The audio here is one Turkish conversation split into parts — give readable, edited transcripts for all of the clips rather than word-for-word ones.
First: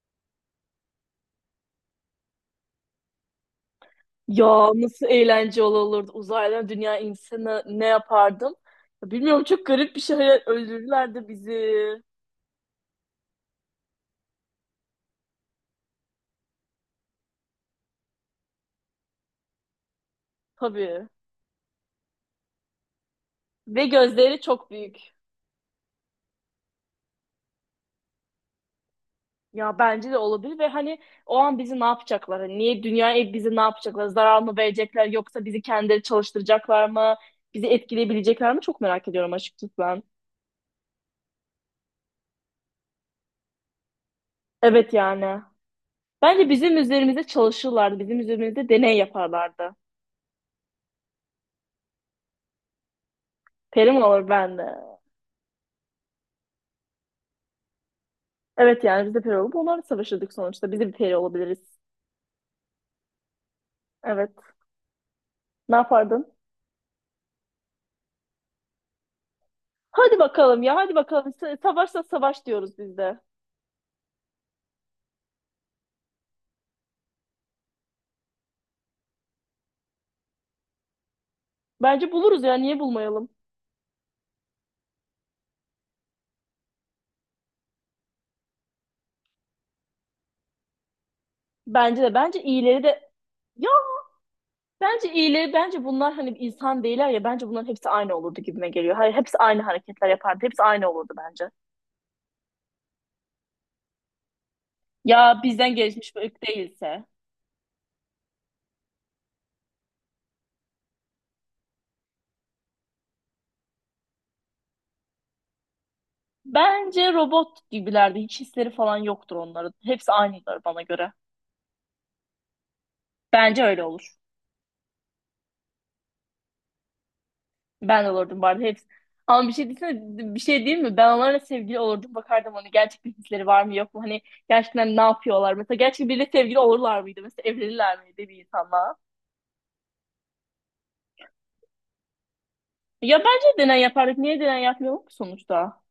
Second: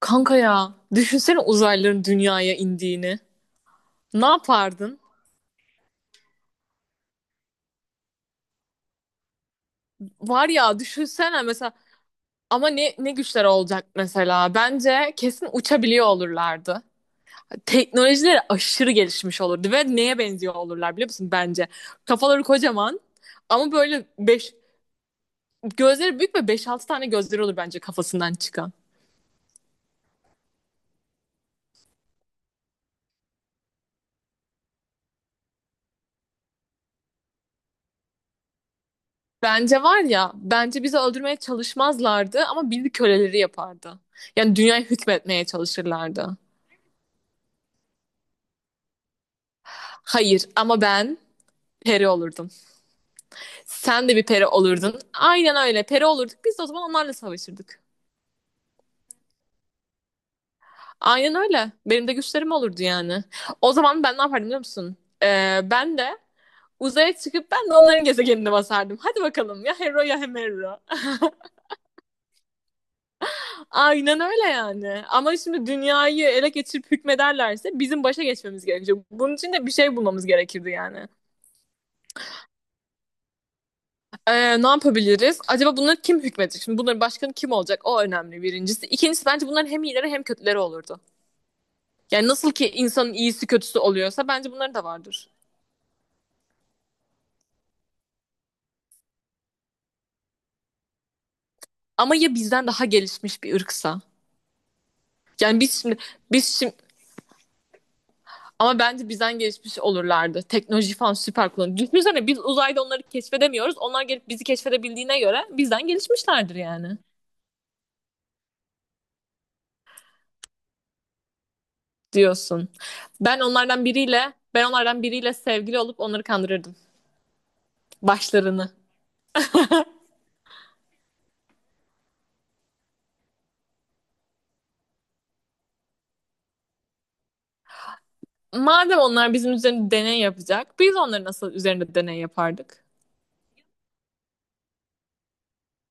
Kanka ya düşünsene uzaylıların dünyaya indiğini. Ne Ya yapardın? nasıl eğlence olurdu uzaylı dünya insanı ne yapardım? Ya bilmiyorum çok garip bir şey Var ya öldürürlerdi düşünsene bizi. mesela ama ne güçler olacak mesela? Bence kesin uçabiliyor olurlardı. Teknolojileri aşırı gelişmiş olurdu ve neye benziyor olurlar Tabii. biliyor musun bence? Kafaları kocaman ama Ve böyle gözleri beş çok büyük. gözleri büyük ve beş altı tane gözleri olur bence kafasından çıkan. Ya bence de olabilir ve hani o an bizi ne yapacaklar? Hani niye dünyaya bizi ne yapacaklar? Zarar mı verecekler yoksa bizi kendileri çalıştıracaklar mı? Bizi etkileyebilecekler mi? Çok merak ediyorum açıkçası Bence var ben. ya bence bizi öldürmeye çalışmazlardı ama bizi köleleri yapardı. Yani dünyayı Evet yani. hükmetmeye çalışırlardı. Bence bizim üzerimizde çalışırlardı. Bizim üzerimizde deney yaparlardı. Hayır ama ben peri olurdum. Peri mi Sen de bir olur peri ben de? olurdun. Aynen öyle. Peri olurduk. Biz de o zaman onlarla savaşırdık. Evet yani biz de peri olup onlarla savaşırdık sonuçta. Biz de bir peri Aynen öyle. olabiliriz. Benim de güçlerim olurdu yani. O zaman ben ne Evet. yapardım biliyor musun? Ee, Ne ben de yapardın? uzaya çıkıp ben de onların gezegenine basardım. Hadi bakalım ya Hero ya Hadi bakalım ya Hemero. hadi bakalım. Savaşsa savaş diyoruz biz de. Aynen öyle yani. Ama şimdi dünyayı ele geçirip hükmederlerse bizim başa geçmemiz gerekecek. Bunun için de bir şey bulmamız gerekirdi yani. Bence buluruz ya niye bulmayalım? Ne yapabiliriz? Acaba bunları kim hükmedecek? Şimdi bunların başkanı kim olacak? O önemli birincisi. İkincisi bence bunların hem iyileri hem kötüleri olurdu. Bence de Yani bence nasıl ki iyileri de insanın iyisi ya kötüsü oluyorsa bence bunların da bence vardır. iyileri bence bunlar hani insan değiller ya bence bunların hepsi aynı olurdu gibime geliyor. Hayır hepsi aynı hareketler yapardı. Hepsi aynı olurdu bence. Ama ya bizden daha gelişmiş bir ırksa? Ya Yani biz bizden şimdi gelişmiş bir ırk biz şimdi değilse. ama bence bizden gelişmiş olurlardı. Teknoloji falan süper kullanıyor. Düşünsene biz uzayda onları keşfedemiyoruz. Onlar gelip bizi keşfedebildiğine göre bizden gelişmişlerdir yani Bence robot gibilerdi. Hiç hisleri falan yoktur onların. Hepsi aynıdır bana göre. diyorsun. Ben Bence öyle onlardan olur. biriyle ben onlardan biriyle sevgili olup onları kandırırdım. Ben de olurdum bu arada Başlarını. hepsi. Ama bir şey desene, bir şey değil mi? Ben onlarla sevgili olurdum. Bakardım hani gerçekten hisleri var mı yok mu? Hani gerçekten ne yapıyorlar? Mesela gerçekten biriyle sevgili olurlar mıydı? Mesela evlenirler miydi bir insanla? Madem onlar bizim üzerinde deney yapacak, biz onların nasıl üzerinde deney yapardık? Ya bence deney yapardık. Niye deney yapmıyorum ki sonuçta?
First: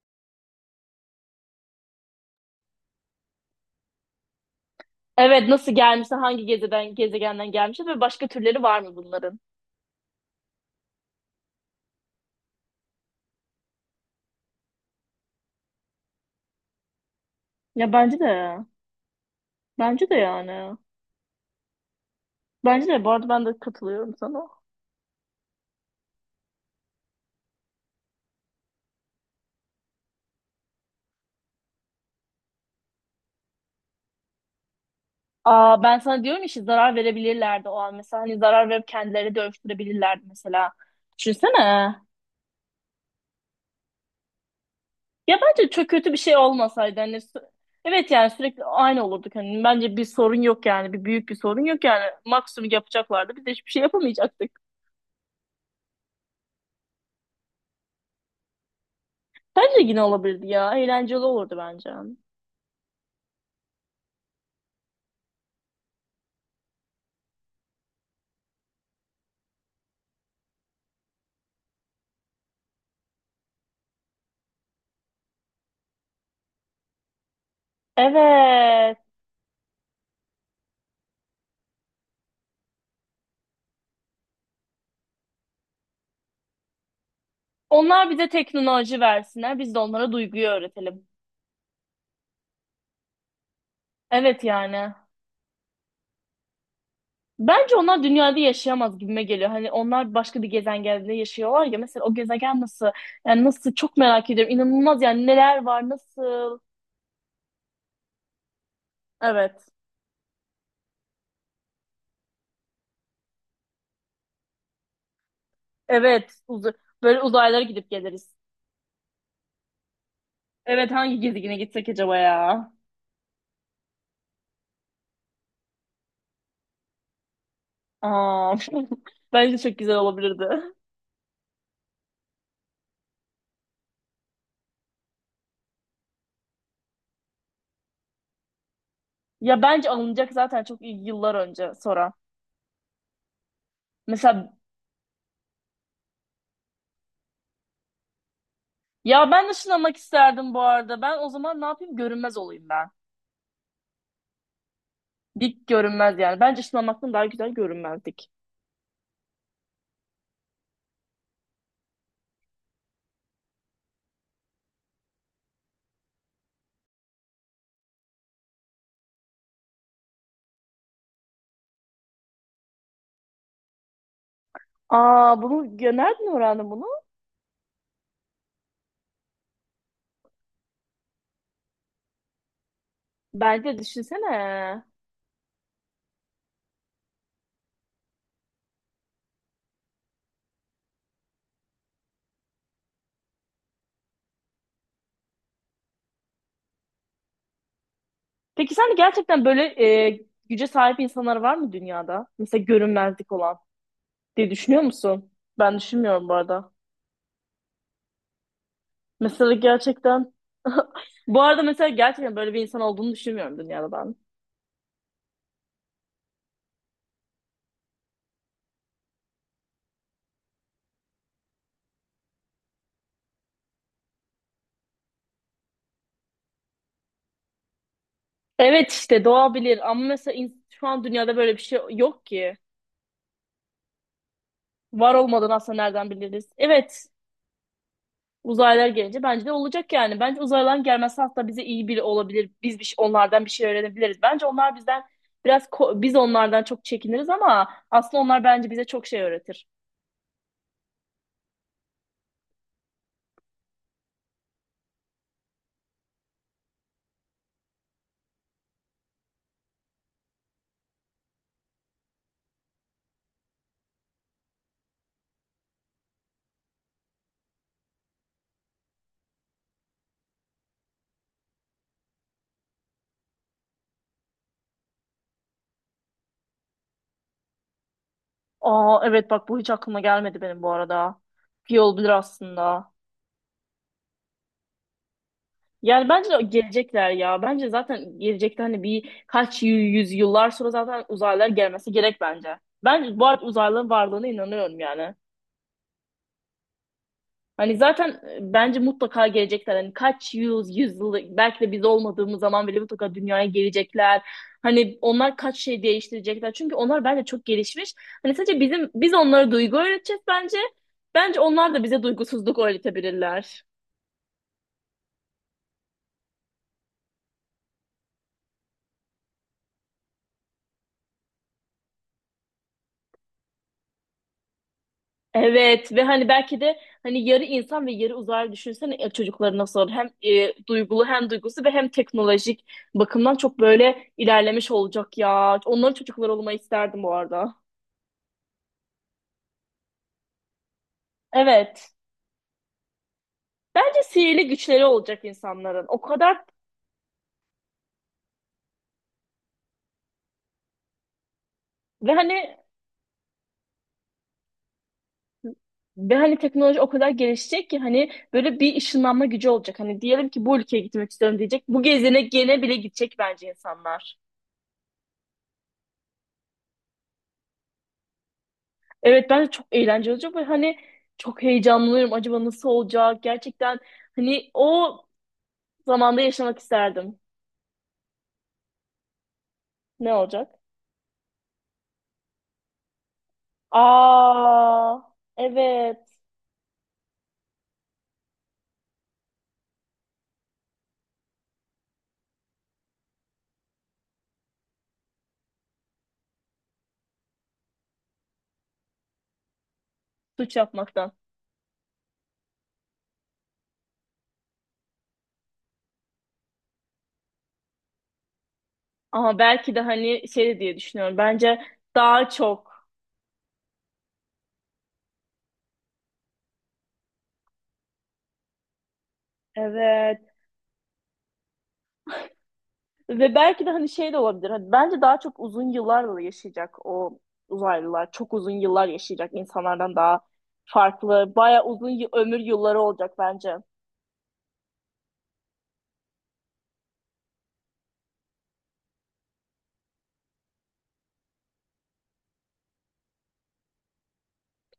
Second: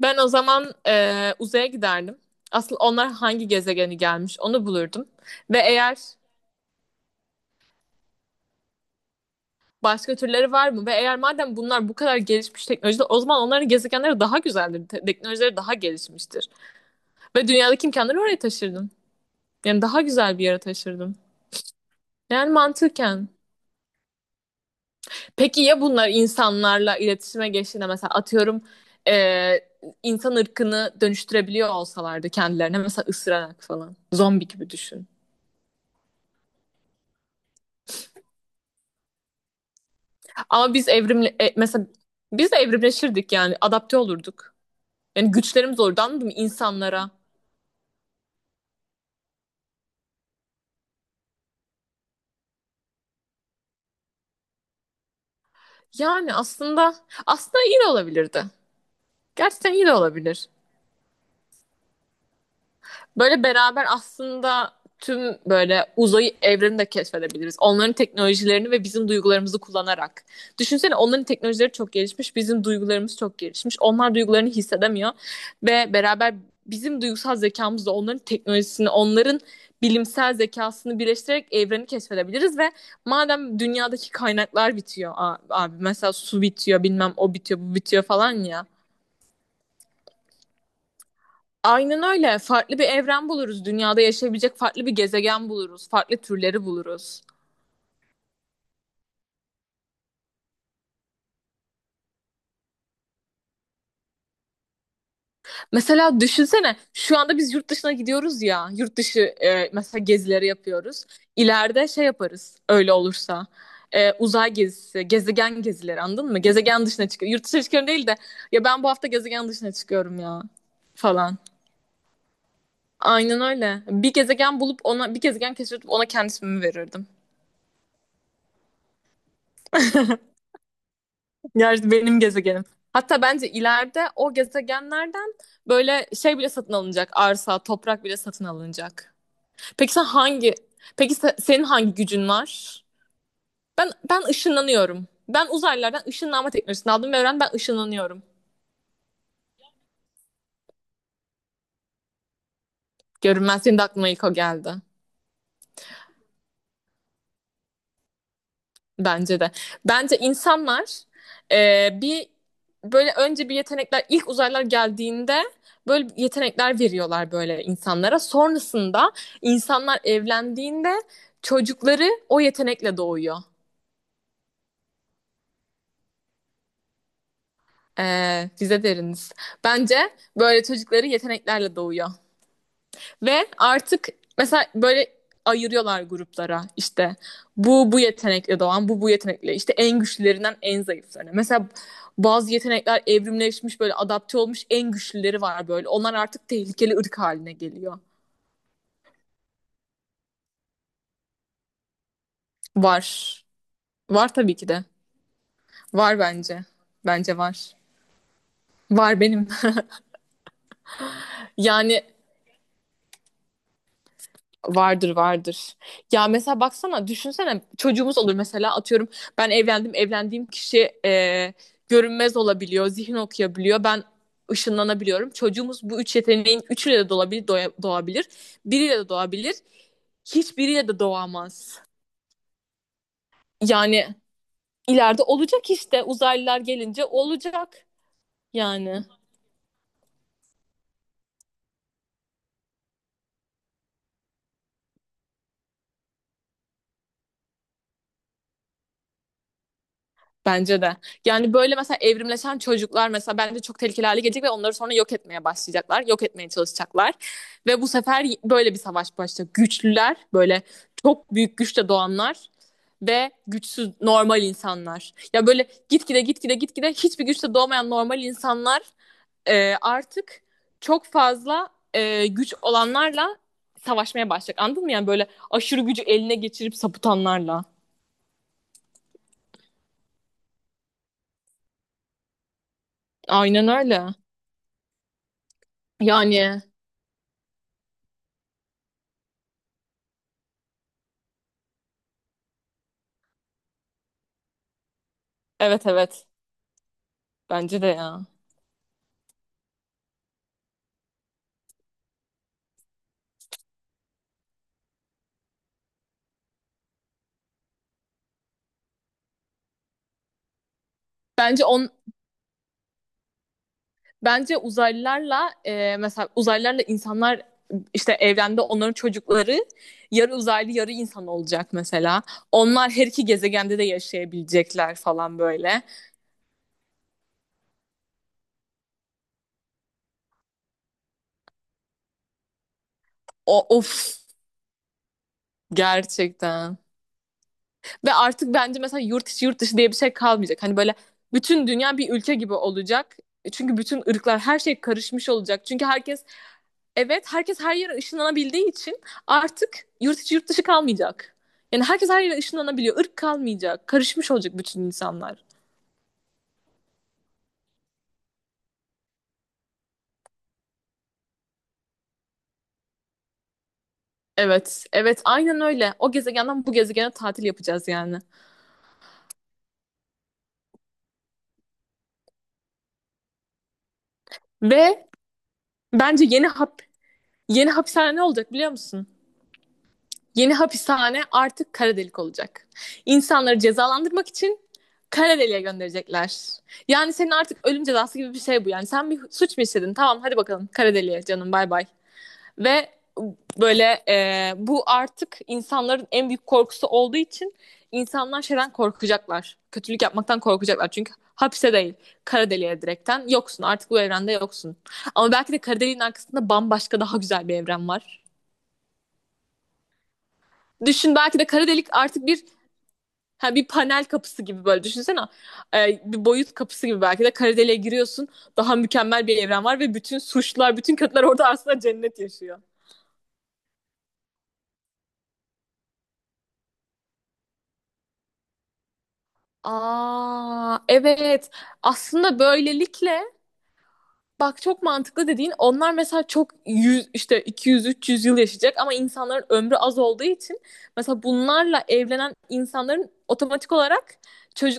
Ben o zaman uzaya giderdim. Asıl onlar hangi gezegeni gelmiş onu bulurdum. Evet Ve nasıl eğer gelmişse hangi gezegenden gelmiş ve başka türleri var mı bunların? başka türleri var mı? Ve eğer madem bunlar bu kadar gelişmiş teknolojide o zaman onların gezegenleri daha güzeldir. Teknolojileri daha gelişmiştir. Ve Ya dünyadaki bence imkanları oraya de. taşırdım. Yani daha Bence de güzel bir yere yani. taşırdım. Yani Bence de. Bu mantıken. arada ben de katılıyorum sana. Peki ya bunlar insanlarla iletişime geçtiğinde mesela atıyorum eee, insan ırkını dönüştürebiliyor olsalardı kendilerine mesela ısırarak falan. Zombi gibi düşün. Aa, ben sana diyorum işte zarar verebilirlerdi o an. Mesela hani zarar verip kendileri dönüştürebilirlerdi mesela. Ama biz evrimle, mesela Düşünsene. biz de evrimleşirdik yani adapte olurduk. Yani Ya bence güçlerimiz çok olurdu kötü bir anladın mı şey olmasaydı. insanlara? Hani evet yani sürekli aynı olurduk. Hani bence bir sorun yok yani. Bir büyük bir sorun yok yani. Maksimum yapacaklardı. Biz de hiçbir şey yapamayacaktık. Yani aslında iyi de olabilirdi. Gerçekten Bence iyi de yine olabilirdi olabilir. ya. Eğlenceli olurdu bence. Böyle beraber aslında tüm böyle uzayı evreni de keşfedebiliriz. Onların teknolojilerini ve bizim duygularımızı kullanarak. Düşünsene onların teknolojileri çok gelişmiş, bizim duygularımız çok gelişmiş. Onlar duygularını hissedemiyor ve beraber bizim duygusal zekamızla onların teknolojisini, Evet. onların bilimsel zekasını birleştirerek evreni keşfedebiliriz ve madem dünyadaki kaynaklar bitiyor abi mesela su bitiyor bilmem o bitiyor bu bitiyor Onlar bize falan ya. teknoloji versinler. Biz de onlara duyguyu öğretelim. Aynen öyle. Farklı bir evren buluruz. Dünyada Evet yaşayabilecek farklı bir yani. gezegen buluruz. Farklı türleri buluruz. Bence onlar dünyada yaşayamaz gibime geliyor. Hani onlar başka bir gezegende yaşıyorlar ya. Mesela o gezegen nasıl? Yani nasıl çok merak ediyorum. İnanılmaz yani neler var, Mesela nasıl? düşünsene şu anda biz yurt dışına gidiyoruz ya. Yurt dışı Evet. e, mesela gezileri yapıyoruz. İleride şey yaparız öyle olursa. Uzay gezisi, gezegen gezileri anladın Evet. mı? Gezegen dışına Böyle çıkıyor. Yurt dışına uzaylara çıkıyorum gidip değil de geliriz. ya ben bu hafta gezegen dışına çıkıyorum ya Evet hangi falan. gezegene gitsek acaba ya? Aynen öyle. Bir gezegen bulup ona bir gezegen keşfedip ona kendisimi verirdim. Aa, bence çok güzel olabilirdi. Yer benim gezegenim. Hatta bence ileride o gezegenlerden böyle şey bile satın alınacak. Arsa, toprak bile satın alınacak. Ya bence Peki sen alınacak hangi zaten çok iyi Peki yıllar se- senin önce hangi sonra. gücün var? Ben Mesela ışınlanıyorum. Ben uzaylılardan ışınlanma teknolojisini aldım ve öğrendim ben ışınlanıyorum. ya ben ışınlanmak isterdim bu arada. Ben o zaman ne yapayım? Görünmez olayım ben. Görünmez senin de aklıma ilk o geldi. Dik görünmez yani. Bence ışınlanmaktan daha güzel görünmezdik. Bence de. Bence insanlar, bir böyle önce bir yetenekler ilk uzaylılar geldiğinde böyle yetenekler veriyorlar böyle insanlara. Sonrasında insanlar evlendiğinde çocukları o yetenekle doğuyor. Aa bunu ya nereden öğrendin bunu? E, bize deriniz. Bence böyle çocukları yeteneklerle doğuyor. Ve Bence artık mesela düşünsene. böyle ayırıyorlar gruplara işte bu yetenekle doğan bu yetenekle işte en güçlülerinden en zayıflarına. Mesela bazı yetenekler evrimleşmiş böyle adapte olmuş en güçlüleri var böyle. Onlar artık tehlikeli ırk haline geliyor. Peki sen de gerçekten böyle güce sahip insanlar var mı dünyada? Mesela görünmezlik Var. olan Var diye tabii ki düşünüyor de. musun? Ben Var düşünmüyorum bu bence. arada. Bence var. Var benim. Mesela gerçekten bu arada mesela Yani gerçekten böyle bir insan olduğunu düşünmüyorum dünyada ben. vardır vardır. Ya mesela baksana düşünsene çocuğumuz olur mesela atıyorum ben evlendim evlendiğim kişi, görünmez olabiliyor zihin okuyabiliyor ben ışınlanabiliyorum. Çocuğumuz bu üç yeteneğin üçüyle de doğabilir, doğabilir Evet biriyle de işte doğabilir doğa bilir ama mesela şu hiçbiriyle de an dünyada böyle bir doğamaz. şey yok ki. Yani Var ileride olmadan olacak aslında işte nereden biliriz? uzaylılar gelince Evet olacak uzaylılar yani. gelince bence de olacak yani. Bence uzaylıların gelmesi hatta bize iyi biri olabilir. Biz onlardan bir şey öğrenebiliriz. Bence onlar bizden biraz biz onlardan çok çekiniriz ama aslında onlar bence bize çok şey öğretir. Bence de. Yani böyle mesela evrimleşen çocuklar mesela bence çok tehlikeli hale gelecek ve onları sonra yok etmeye başlayacaklar. Yok etmeye çalışacaklar. Ve bu sefer böyle bir savaş başlayacak. Güçlüler, böyle çok büyük güçle doğanlar ve güçsüz normal insanlar. Ya böyle gitgide gitgide gitgide hiçbir güçle doğmayan normal insanlar, artık çok fazla, güç olanlarla savaşmaya başlayacak. Anladın mı? Yani böyle aşırı gücü eline geçirip sapıtanlarla. Aa evet bak bu hiç aklıma gelmedi benim bu arada. İyi olabilir aslında. Aynen öyle. Yani bence de Yani gelecekler ya. Bence zaten gelecekte hani bir kaç yüz yıllar sonra zaten uzaylılar gelmesi gerek bence. Ben bu arada uzaylıların varlığına inanıyorum yani. evet, evet. Hani Bence de zaten ya. Bence mutlaka gelecekler. Hani kaç yüz, yüz yıl belki de biz olmadığımız zaman bile mutlaka dünyaya gelecekler. Hani onlar kaç şey değiştirecekler. Çünkü onlar bence çok gelişmiş. Hani sadece bizim biz onlara duygu öğreteceğiz bence. Bence Bence onlar da on bize duygusuzluk öğretebilirler. bence uzaylılarla, mesela uzaylılarla insanlar işte evrende onların çocukları yarı uzaylı yarı insan olacak mesela. Onlar her iki gezegende de yaşayabilecekler falan böyle. Evet ve hani belki de hani yarı insan ve yarı uzaylı düşünsene çocukları nasıl olur? Hem duygulu hem duygusu ve hem teknolojik bakımdan çok O of böyle ilerlemiş olacak ya. Onların çocukları olmayı gerçekten. isterdim bu arada. Ve artık bence mesela yurt içi yurt dışı diye bir şey kalmayacak. Hani böyle bütün Evet. dünya bir ülke gibi olacak. Çünkü bütün Bence ırklar sihirli her şey güçleri olacak karışmış olacak. Çünkü insanların. O herkes kadar evet herkes her yere ışınlanabildiği için artık yurt içi yurt dışı kalmayacak. Yani herkes ve her yere hani ışınlanabiliyor. Irk kalmayacak. Karışmış olacak bütün insanlar. ve hani teknoloji o kadar gelişecek ki hani böyle bir ışınlanma gücü olacak. Hani diyelim ki bu ülkeye gitmek istiyorum diyecek. Bu gezene gene bile gidecek bence insanlar. Evet, evet aynen öyle. O gezegenden bu gezegene tatil yapacağız yani. Evet ben de çok eğlenceli olacak ve hani çok heyecanlıyım. Acaba nasıl olacak? Gerçekten hani o Ve zamanda bence yaşamak isterdim. yeni hapishane ne olacak biliyor musun? Ne Yeni olacak? hapishane artık kara delik olacak. İnsanları cezalandırmak için Aa kara deliğe evet gönderecekler. Yani senin artık ölüm cezası gibi bir şey bu. Yani sen bir suç mu işledin? Tamam hadi bakalım kara deliğe canım bay bay. Ve böyle, bu artık insanların en büyük korkusu olduğu için insanlar şeyden korkacaklar. Kötülük yapmaktan suç korkacaklar. yapmaktan. Çünkü hapse değil kara deliğe direkten yoksun artık bu evrende yoksun. Ama belki de kara deliğin arkasında bambaşka daha güzel bir evren var. Ama belki de hani şey de diye Düşün düşünüyorum. belki de Bence kara delik artık daha bir çok ha bir panel kapısı gibi böyle düşünsene. Bir boyut kapısı gibi belki de Karadeli'ye giriyorsun. Daha mükemmel bir evren var ve bütün evet suçlar, bütün kötüler orada aslında cennet yaşıyor. ve belki de hani şey de olabilir. Hani bence daha çok uzun yıllarla yaşayacak o uzaylılar. Çok uzun yıllar yaşayacak insanlardan daha Aa, farklı. evet. Baya uzun Aslında ömür yılları olacak böylelikle bence. bak çok mantıklı dediğin onlar mesela çok 100 işte 200 300 yıl yaşayacak ama insanların ömrü az olduğu için mesela bunlarla evlenen insanların otomatik olarak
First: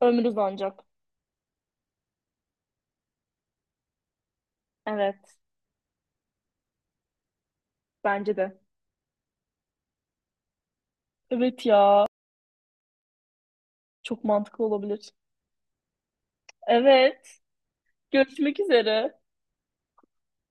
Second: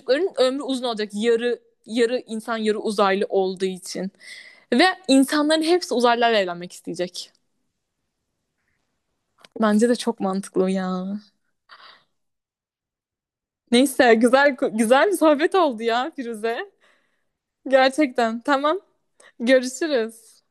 Ömür ömrü uzun uzanacak. olacak. Yarı insan yarı uzaylı olduğu için. Ve Evet. insanların hepsi uzaylılarla evlenmek isteyecek. Bence de. Bence de çok mantıklı ya. Evet ya. Neyse Çok güzel mantıklı güzel olabilir. bir sohbet oldu ya Firuze. Evet. Gerçekten. Görüşmek Tamam. üzere. Görüşürüz.